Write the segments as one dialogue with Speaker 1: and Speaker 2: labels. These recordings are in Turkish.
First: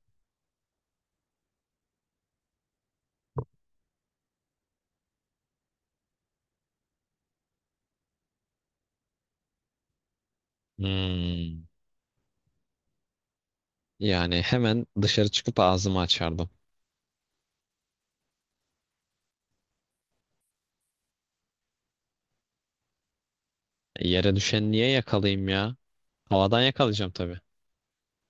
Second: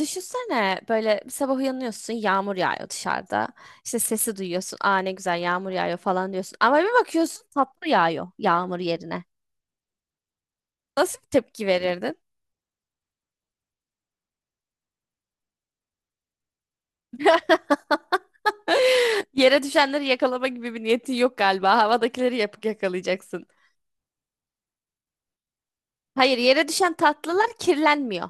Speaker 1: Düşünsene böyle bir sabah uyanıyorsun yağmur yağıyor dışarıda. İşte sesi duyuyorsun. Aa ne güzel yağmur yağıyor falan diyorsun. Ama bir bakıyorsun tatlı yağıyor yağmur yerine. Nasıl bir
Speaker 2: Hmm.
Speaker 1: tepki verirdin?
Speaker 2: Yani hemen dışarı çıkıp ağzımı açardım.
Speaker 1: Yere düşenleri yakalama gibi bir niyetin yok galiba. Havadakileri yapıp yakalayacaksın.
Speaker 2: E, yere düşen niye yakalayayım ya?
Speaker 1: Hayır
Speaker 2: Havadan
Speaker 1: yere düşen
Speaker 2: yakalayacağım tabii.
Speaker 1: tatlılar kirlenmiyor.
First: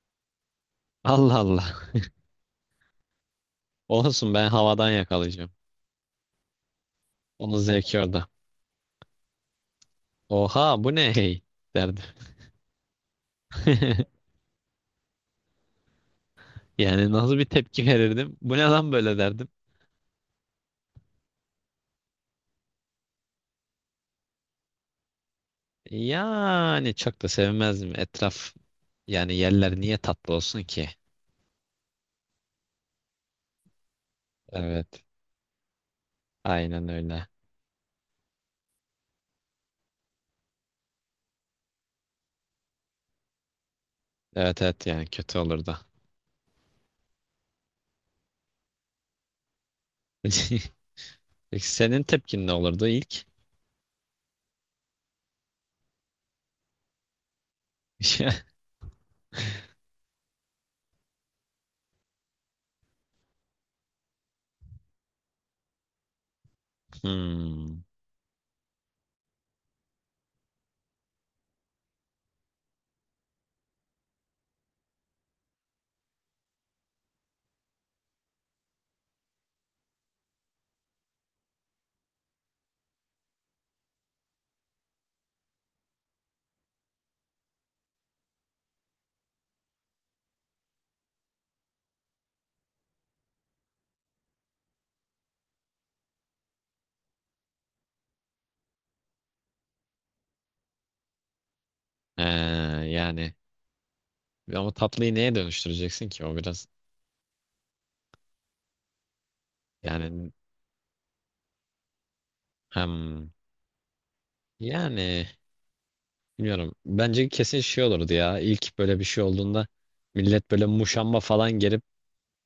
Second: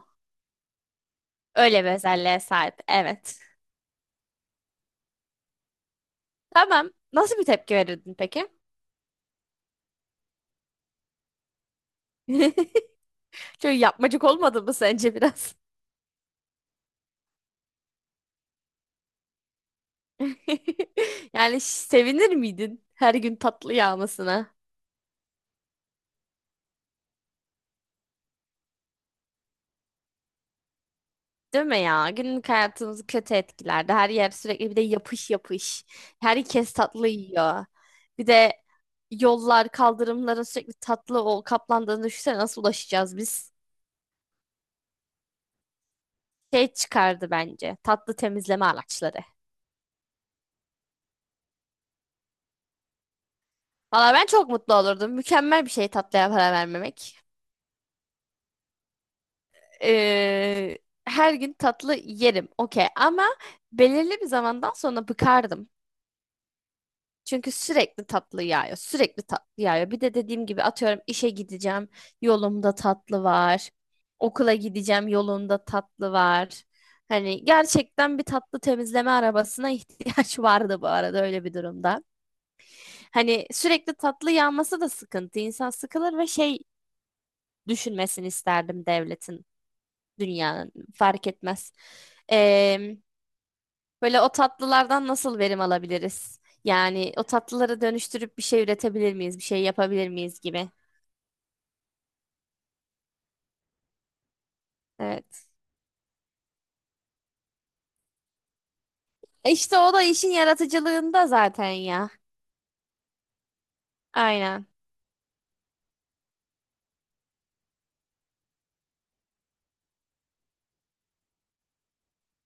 Speaker 2: Allah Allah.
Speaker 1: Öyle bir özelliğe sahip. Evet.
Speaker 2: Olsun ben havadan yakalayacağım.
Speaker 1: Tamam. Nasıl bir
Speaker 2: Onun
Speaker 1: tepki
Speaker 2: zevki
Speaker 1: verirdin
Speaker 2: orada.
Speaker 1: peki?
Speaker 2: Oha bu ne hey derdim.
Speaker 1: Çok yapmacık olmadı mı sence biraz?
Speaker 2: Yani nasıl bir tepki verirdim? Bu ne lan böyle derdim.
Speaker 1: Yani sevinir miydin her gün tatlı yağmasına?
Speaker 2: Yani çok da sevmezdim. Etraf, yani yerler niye tatlı olsun ki?
Speaker 1: Değil mi ya? Günlük hayatımızı kötü etkilerdi. Her yer sürekli bir de
Speaker 2: Evet.
Speaker 1: yapış yapış. Herkes
Speaker 2: Aynen
Speaker 1: tatlı
Speaker 2: öyle.
Speaker 1: yiyor. Bir de yollar, kaldırımların sürekli tatlı o kaplandığını düşünsene nasıl ulaşacağız biz?
Speaker 2: Evet, evet, yani kötü olurdu.
Speaker 1: Şey çıkardı bence. Tatlı temizleme araçları.
Speaker 2: Peki senin tepkin ne olurdu ilk?
Speaker 1: Valla ben çok mutlu olurdum. Mükemmel bir şey tatlıya para vermemek. Ee, her gün tatlı yerim. Okey ama belirli bir zamandan sonra bıkardım. Çünkü
Speaker 2: Hmm.
Speaker 1: sürekli tatlı yağıyor. Sürekli tatlı yağıyor. Bir de dediğim gibi atıyorum işe gideceğim yolumda tatlı var. Okula gideceğim yolunda tatlı var. Hani gerçekten bir tatlı temizleme arabasına ihtiyaç vardı bu arada öyle bir durumda. Hani sürekli tatlı yağması da sıkıntı. İnsan sıkılır ve şey düşünmesini isterdim devletin, dünyanın fark etmez. Ee, Böyle o tatlılardan nasıl verim alabiliriz? Yani o tatlıları dönüştürüp bir şey üretebilir miyiz? Bir şey yapabilir miyiz gibi.
Speaker 2: Ee, Yani ama tatlıyı neye
Speaker 1: Evet.
Speaker 2: dönüştüreceksin ki? O biraz,
Speaker 1: E İşte o da işin
Speaker 2: yani
Speaker 1: yaratıcılığında zaten ya.
Speaker 2: hem,
Speaker 1: Aynen.
Speaker 2: yani bilmiyorum. Bence kesin şey olurdu ya. İlk böyle bir şey olduğunda millet böyle muşamba falan gelip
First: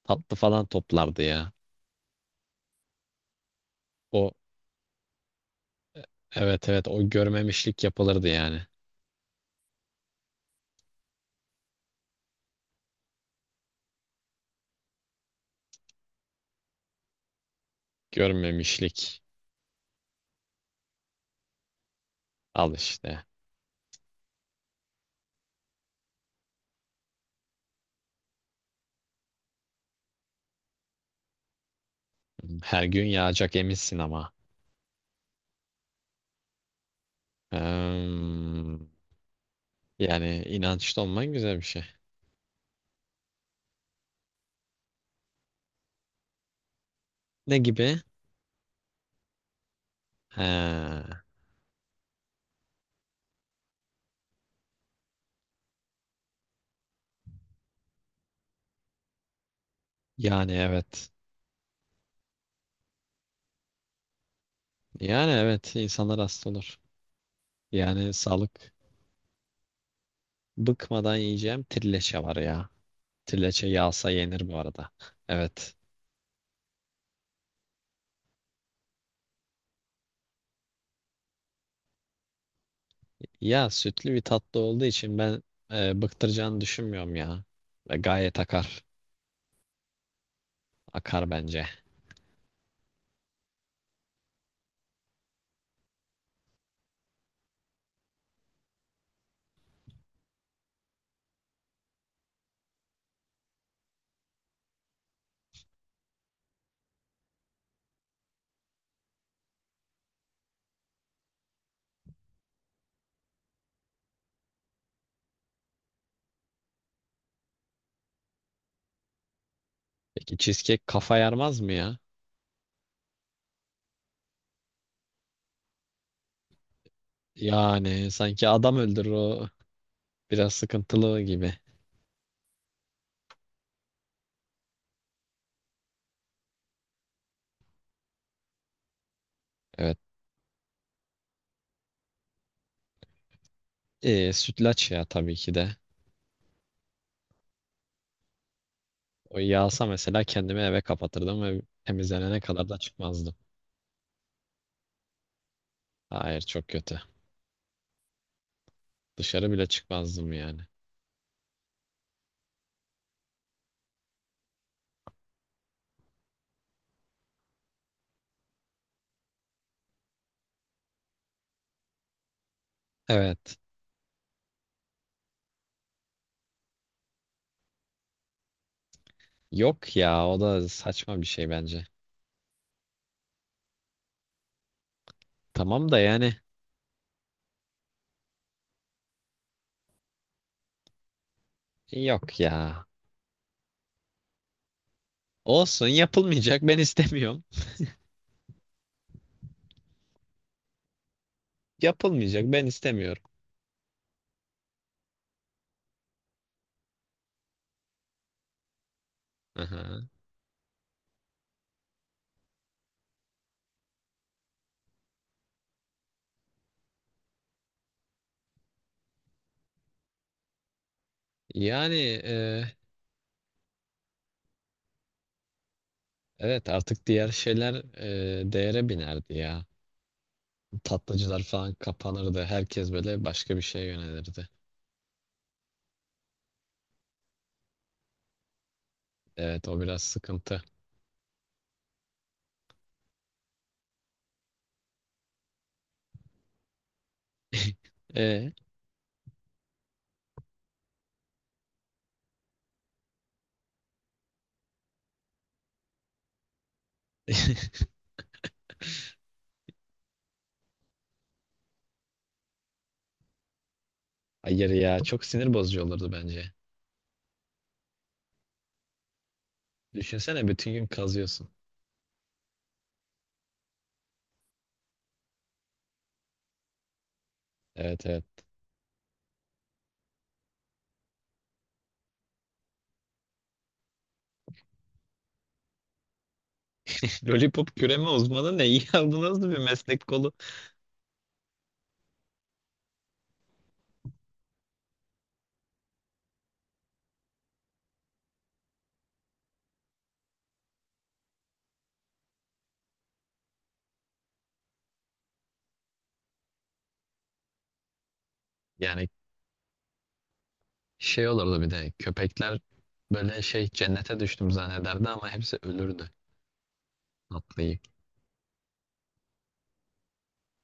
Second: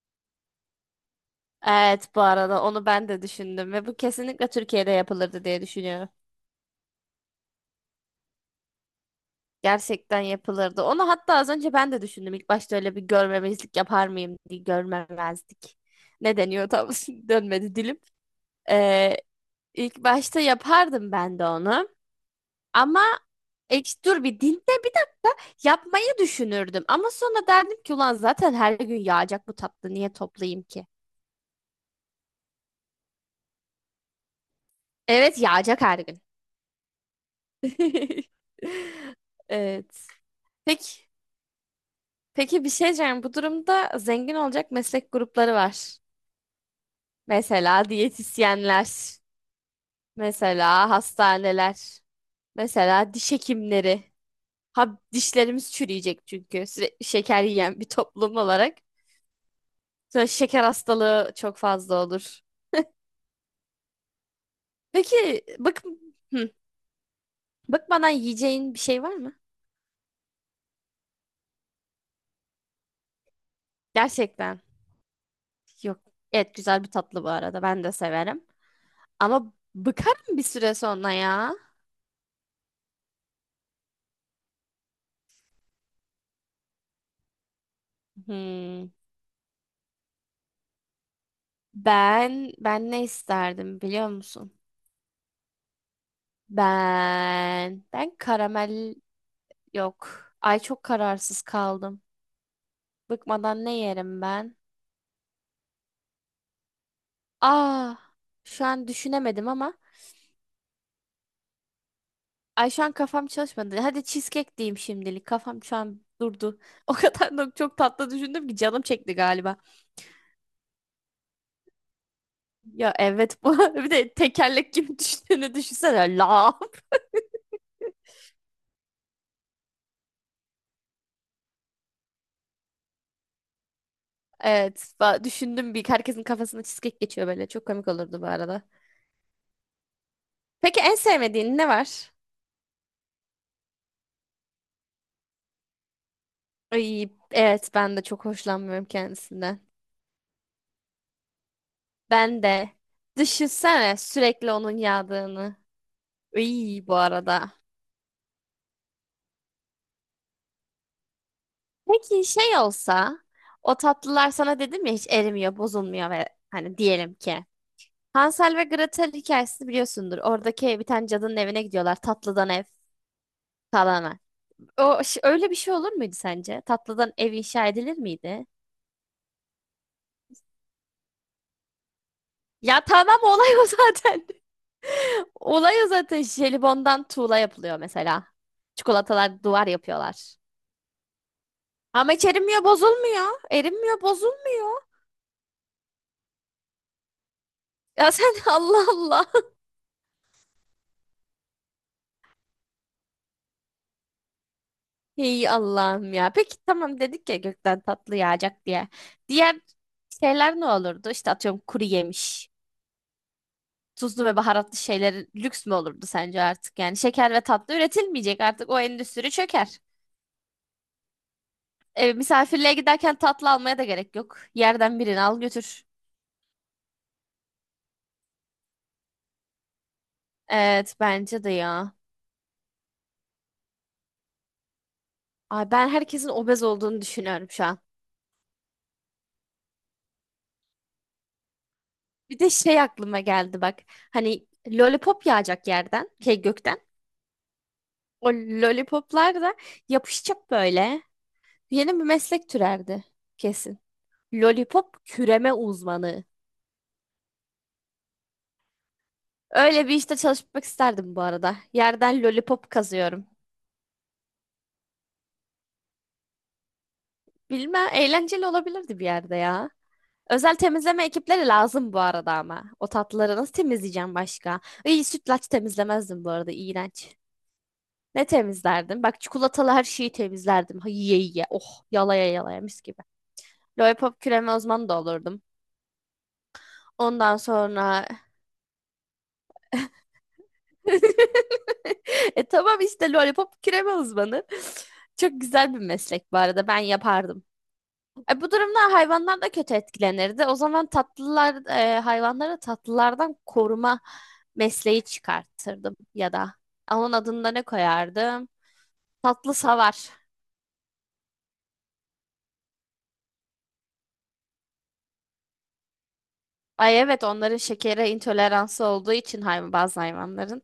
Speaker 2: tatlı falan toplardı ya.
Speaker 1: Evet bu arada onu ben de düşündüm ve bu
Speaker 2: O,
Speaker 1: kesinlikle Türkiye'de yapılırdı diye düşünüyorum.
Speaker 2: evet, evet, o görmemişlik yapılırdı yani.
Speaker 1: Gerçekten yapılırdı. Onu hatta az önce ben de düşündüm. İlk başta öyle bir görmemezlik yapar mıyım diye görmemezlik. Ne deniyor tam dönmedi dilim. Ee,
Speaker 2: Görmemişlik.
Speaker 1: ilk başta yapardım ben de onu.
Speaker 2: Al
Speaker 1: Ama
Speaker 2: işte.
Speaker 1: ek dur bir dinde bir de yapmayı düşünürdüm. Ama sonra derdim ki ulan zaten her gün yağacak bu tatlı niye toplayayım ki?
Speaker 2: Her gün yağacak eminsin ama.
Speaker 1: Evet yağacak her gün.
Speaker 2: Hmm.
Speaker 1: Evet.
Speaker 2: Yani inançlı
Speaker 1: Peki,
Speaker 2: olman güzel bir şey.
Speaker 1: peki bir şey diyeceğim. Bu durumda zengin olacak meslek grupları var.
Speaker 2: Ne
Speaker 1: Mesela
Speaker 2: gibi?
Speaker 1: diyetisyenler, mesela
Speaker 2: He.
Speaker 1: hastaneler, mesela diş hekimleri. Ha, dişlerimiz çürüyecek çünkü sürekli şeker yiyen bir toplum olarak. Sonra
Speaker 2: Yani
Speaker 1: şeker
Speaker 2: evet.
Speaker 1: hastalığı çok fazla olur.
Speaker 2: Yani
Speaker 1: Peki
Speaker 2: evet,
Speaker 1: bık
Speaker 2: insanlar hasta
Speaker 1: hı,
Speaker 2: olur.
Speaker 1: bıkmadan
Speaker 2: Yani sağlık,
Speaker 1: yiyeceğin bir şey var mı?
Speaker 2: bıkmadan yiyeceğim trileçe var ya. Trileçe yağsa yenir bu
Speaker 1: Gerçekten.
Speaker 2: arada. Evet.
Speaker 1: Yok. Evet güzel bir tatlı bu arada. Ben de severim. Ama bıkarım bir süre sonra ya.
Speaker 2: Ya sütlü bir tatlı olduğu için ben bıktıracağını düşünmüyorum ya. Ve gayet akar.
Speaker 1: Hmm.
Speaker 2: Akar bence.
Speaker 1: Ben ne isterdim biliyor musun? Ben karamel yok. Ay çok kararsız kaldım. Bıkmadan ne yerim ben? Ah şu an düşünemedim ama ay şu an kafam çalışmadı. Hadi cheesecake diyeyim şimdilik. Kafam şu an durdu. O kadar da çok tatlı düşündüm ki canım çekti galiba.
Speaker 2: Peki cheesecake kafa yarmaz mı ya?
Speaker 1: Ya evet bu. Bir de tekerlek gibi düştüğünü düşünsene. La.
Speaker 2: Yani sanki adam öldürür o, biraz sıkıntılı gibi.
Speaker 1: Evet. Düşündüm bir. Herkesin kafasına cheesecake geçiyor böyle. Çok komik olurdu bu arada.
Speaker 2: Evet.
Speaker 1: Peki en sevmediğin ne var?
Speaker 2: Sütlaç ya, tabii ki de.
Speaker 1: Ay, evet ben de çok hoşlanmıyorum
Speaker 2: O
Speaker 1: kendisinden.
Speaker 2: yağsa mesela kendimi eve kapatırdım ve temizlenene
Speaker 1: Ben
Speaker 2: kadar
Speaker 1: de.
Speaker 2: da çıkmazdım.
Speaker 1: Düşünsene sürekli onun yağdığını.
Speaker 2: Hayır, çok
Speaker 1: İyi bu
Speaker 2: kötü.
Speaker 1: arada.
Speaker 2: Dışarı bile çıkmazdım yani.
Speaker 1: Peki şey olsa o tatlılar sana dedim ya hiç erimiyor, bozulmuyor ve hani diyelim ki Hansel ve Gretel hikayesini biliyorsundur. Oradaki bir tane cadının evine gidiyorlar. Tatlıdan ev
Speaker 2: Evet.
Speaker 1: kalana. Öyle bir şey olur muydu sence? Tatlıdan ev inşa edilir miydi?
Speaker 2: Yok ya, o da saçma bir şey bence.
Speaker 1: Ya tamam olay o zaten. Olay o
Speaker 2: Tamam da
Speaker 1: zaten.
Speaker 2: yani,
Speaker 1: Jelibondan tuğla yapılıyor mesela. Çikolatalar duvar yapıyorlar. Ama hiç
Speaker 2: yok
Speaker 1: erimiyor,
Speaker 2: ya.
Speaker 1: bozulmuyor. Erimiyor, bozulmuyor.
Speaker 2: Olsun, yapılmayacak, ben istemiyorum.
Speaker 1: Ya sen Allah Allah.
Speaker 2: Yapılmayacak, ben istemiyorum.
Speaker 1: Ey Allah'ım ya. Peki tamam dedik ya gökten tatlı yağacak diye. Diğer
Speaker 2: Aha.
Speaker 1: şeyler ne olurdu? İşte atıyorum kuru yemiş. Tuzlu ve baharatlı şeyler lüks mü olurdu sence artık? Yani şeker ve tatlı üretilmeyecek artık o endüstri çöker.
Speaker 2: Yani e,
Speaker 1: Misafirliğe giderken tatlı almaya da gerek yok. Yerden birini al götür.
Speaker 2: evet, artık diğer şeyler değere binerdi ya.
Speaker 1: Evet
Speaker 2: Tatlıcılar
Speaker 1: bence de
Speaker 2: falan
Speaker 1: ya.
Speaker 2: kapanırdı. Herkes böyle başka bir şeye yönelirdi.
Speaker 1: Ay ben herkesin obez olduğunu düşünüyorum şu an.
Speaker 2: Evet, o biraz sıkıntı.
Speaker 1: Bir de şey aklıma geldi bak. Hani lollipop yağacak yerden, şey gökten. O
Speaker 2: E?
Speaker 1: lollipoplar da yapışacak böyle. Yeni bir meslek türerdi kesin. Lollipop küreme uzmanı. Öyle bir işte çalışmak isterdim bu arada. Yerden lollipop kazıyorum.
Speaker 2: Hayır ya, çok sinir bozucu olurdu bence.
Speaker 1: Bilmem eğlenceli olabilirdi bir yerde ya.
Speaker 2: Düşünsene,
Speaker 1: Özel
Speaker 2: bütün gün
Speaker 1: temizleme ekipleri
Speaker 2: kazıyorsun.
Speaker 1: lazım bu arada ama. O tatlıları nasıl temizleyeceğim başka? İyi sütlaç temizlemezdim bu arada iğrenç.
Speaker 2: Evet, evet.
Speaker 1: Ne temizlerdim? Bak çikolatalı her şeyi temizlerdim. Ha, yiye yiye. Oh yalaya yalaya mis gibi. Lollipop küreme uzmanı da olurdum. Ondan
Speaker 2: Lollipop
Speaker 1: sonra
Speaker 2: küreme uzmanı ne iyi aldı, nasıl bir meslek kolu.
Speaker 1: e tamam işte lollipop küreme uzmanı. Çok güzel bir meslek bu arada ben yapardım. Bu durumda hayvanlar da kötü etkilenirdi. O zaman tatlılar hayvanları tatlılardan koruma mesleği çıkartırdım ya da. Onun adını da ne koyardım?
Speaker 2: Yani
Speaker 1: Tatlı savar.
Speaker 2: şey olurdu, bir de köpekler böyle şey cennete düştüm zannederdi, ama hepsi ölürdü
Speaker 1: Ay evet onların
Speaker 2: tatlıyı.
Speaker 1: şekere intoleransı olduğu için bazı hayvanların.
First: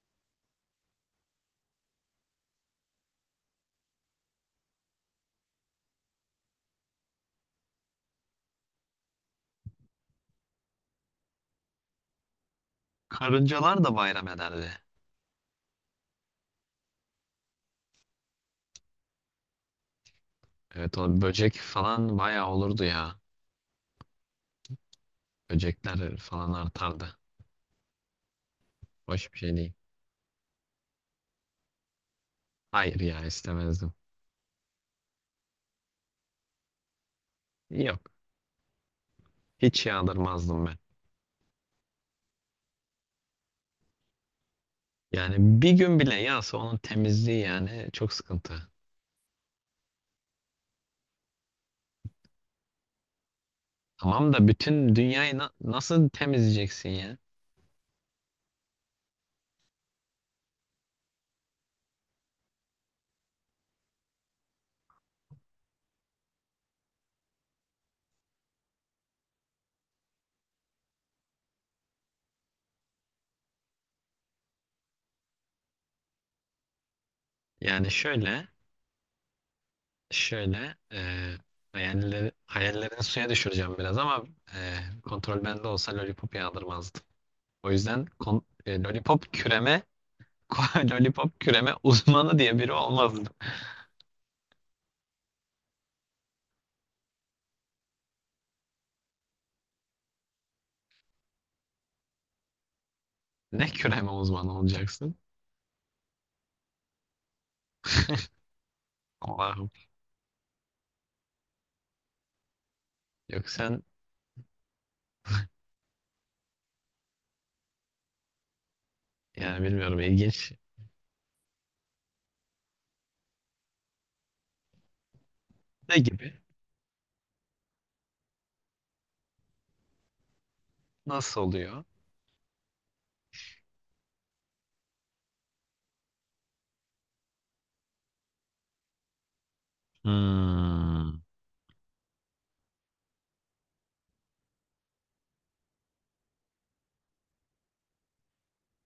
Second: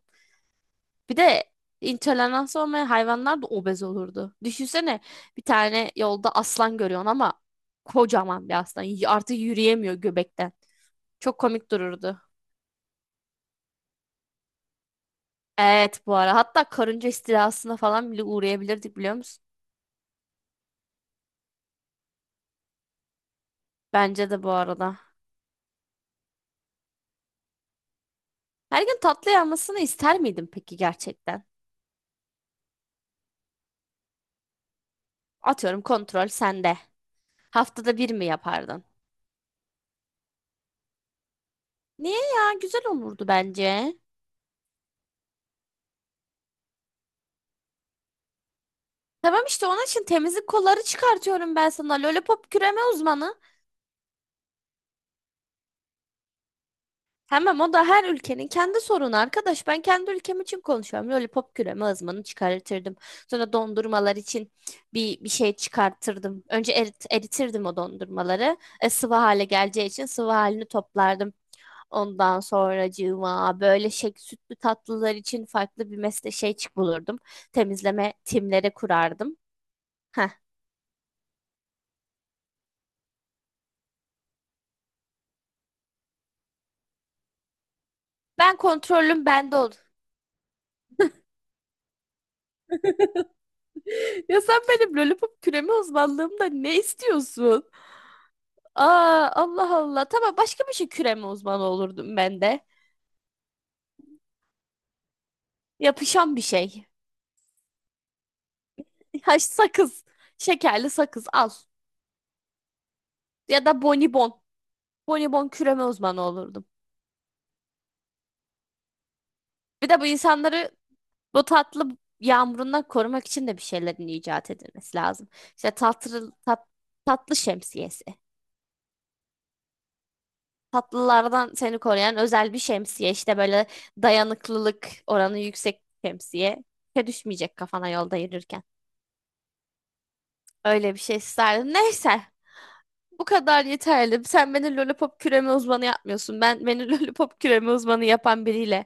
Speaker 1: Bir de intolerans olmayan hayvanlar da obez olurdu. Düşünsene bir tane yolda aslan görüyorsun ama kocaman bir aslan. Artık yürüyemiyor göbekten. Çok komik dururdu.
Speaker 2: Karıncalar da bayram ederdi.
Speaker 1: Evet bu ara. Hatta karınca istilasına falan bile uğrayabilirdik biliyor musun?
Speaker 2: Evet, o böcek falan bayağı olurdu ya.
Speaker 1: Bence de bu arada.
Speaker 2: Böcekler falan artardı.
Speaker 1: Her gün tatlı
Speaker 2: Hoş bir şey değil.
Speaker 1: yapmasını ister miydin peki gerçekten?
Speaker 2: Hayır ya, istemezdim.
Speaker 1: Atıyorum kontrol sende. Haftada bir
Speaker 2: Yok,
Speaker 1: mi yapardın?
Speaker 2: hiç yağdırmazdım ben.
Speaker 1: Niye ya? Güzel olurdu bence.
Speaker 2: Yani bir gün bile yağsa onun temizliği yani çok sıkıntı.
Speaker 1: Tamam işte onun için temizlik kolları çıkartıyorum ben sana. Lollipop küreme uzmanı.
Speaker 2: Tamam da bütün dünyayı nasıl temizleyeceksin ya?
Speaker 1: Tamam o da her ülkenin kendi sorunu arkadaş. Ben kendi ülkem için konuşuyorum. Lollipop küreme ızmanı çıkartırdım. Sonra dondurmalar için bir şey çıkartırdım. Önce eritirdim o dondurmaları. Sıvı hale geleceği için sıvı halini toplardım. Ondan sonracığıma böyle şey, sütlü tatlılar için farklı bir mesle şey çık bulurdum.
Speaker 2: Yani
Speaker 1: Temizleme
Speaker 2: şöyle
Speaker 1: timleri kurardım. Heh.
Speaker 2: Şöyle e, hayallerini suya düşüreceğim biraz ama e, kontrol bende olsa lollipop yağdırmazdım. O yüzden kon-
Speaker 1: Ben
Speaker 2: e,
Speaker 1: kontrolüm
Speaker 2: lollipop
Speaker 1: bende oldu.
Speaker 2: küreme lollipop küreme uzmanı diye biri olmazdım.
Speaker 1: Ya sen benim lollipop küreme uzmanlığımda ne istiyorsun? Aa, Allah Allah. Tamam başka bir şey küreme uzmanı olurdum ben de.
Speaker 2: Ne küreme uzmanı olacaksın?
Speaker 1: Yapışan bir şey. Ha,
Speaker 2: Allah'ım.
Speaker 1: sakız. Şekerli sakız al.
Speaker 2: Yok
Speaker 1: Ya
Speaker 2: sen,
Speaker 1: da bonibon. Bonibon küreme uzmanı olurdum.
Speaker 2: yani
Speaker 1: Bir
Speaker 2: bilmiyorum,
Speaker 1: de bu
Speaker 2: ilginç.
Speaker 1: insanları bu tatlı yağmurundan korumak için de bir şeylerin icat edilmesi lazım. İşte
Speaker 2: Ne gibi?
Speaker 1: tatlı şemsiyesi.
Speaker 2: Nasıl
Speaker 1: Tatlılardan seni
Speaker 2: oluyor?
Speaker 1: koruyan özel bir şemsiye. İşte böyle dayanıklılık oranı yüksek şemsiye. Düşmeyecek kafana yolda yürürken. Öyle bir şey
Speaker 2: Hmm,
Speaker 1: isterdim. Neyse. Bu kadar yeterli. Sen beni lollipop küreme uzmanı yapmıyorsun. Ben beni lollipop küreme uzmanı yapan biriyle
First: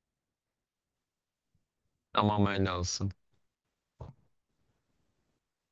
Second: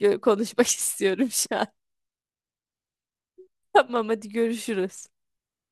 Speaker 1: konuşmak istiyorum şu an.
Speaker 2: tamam, öyle olsun.
Speaker 1: Tamam hadi görüşürüz.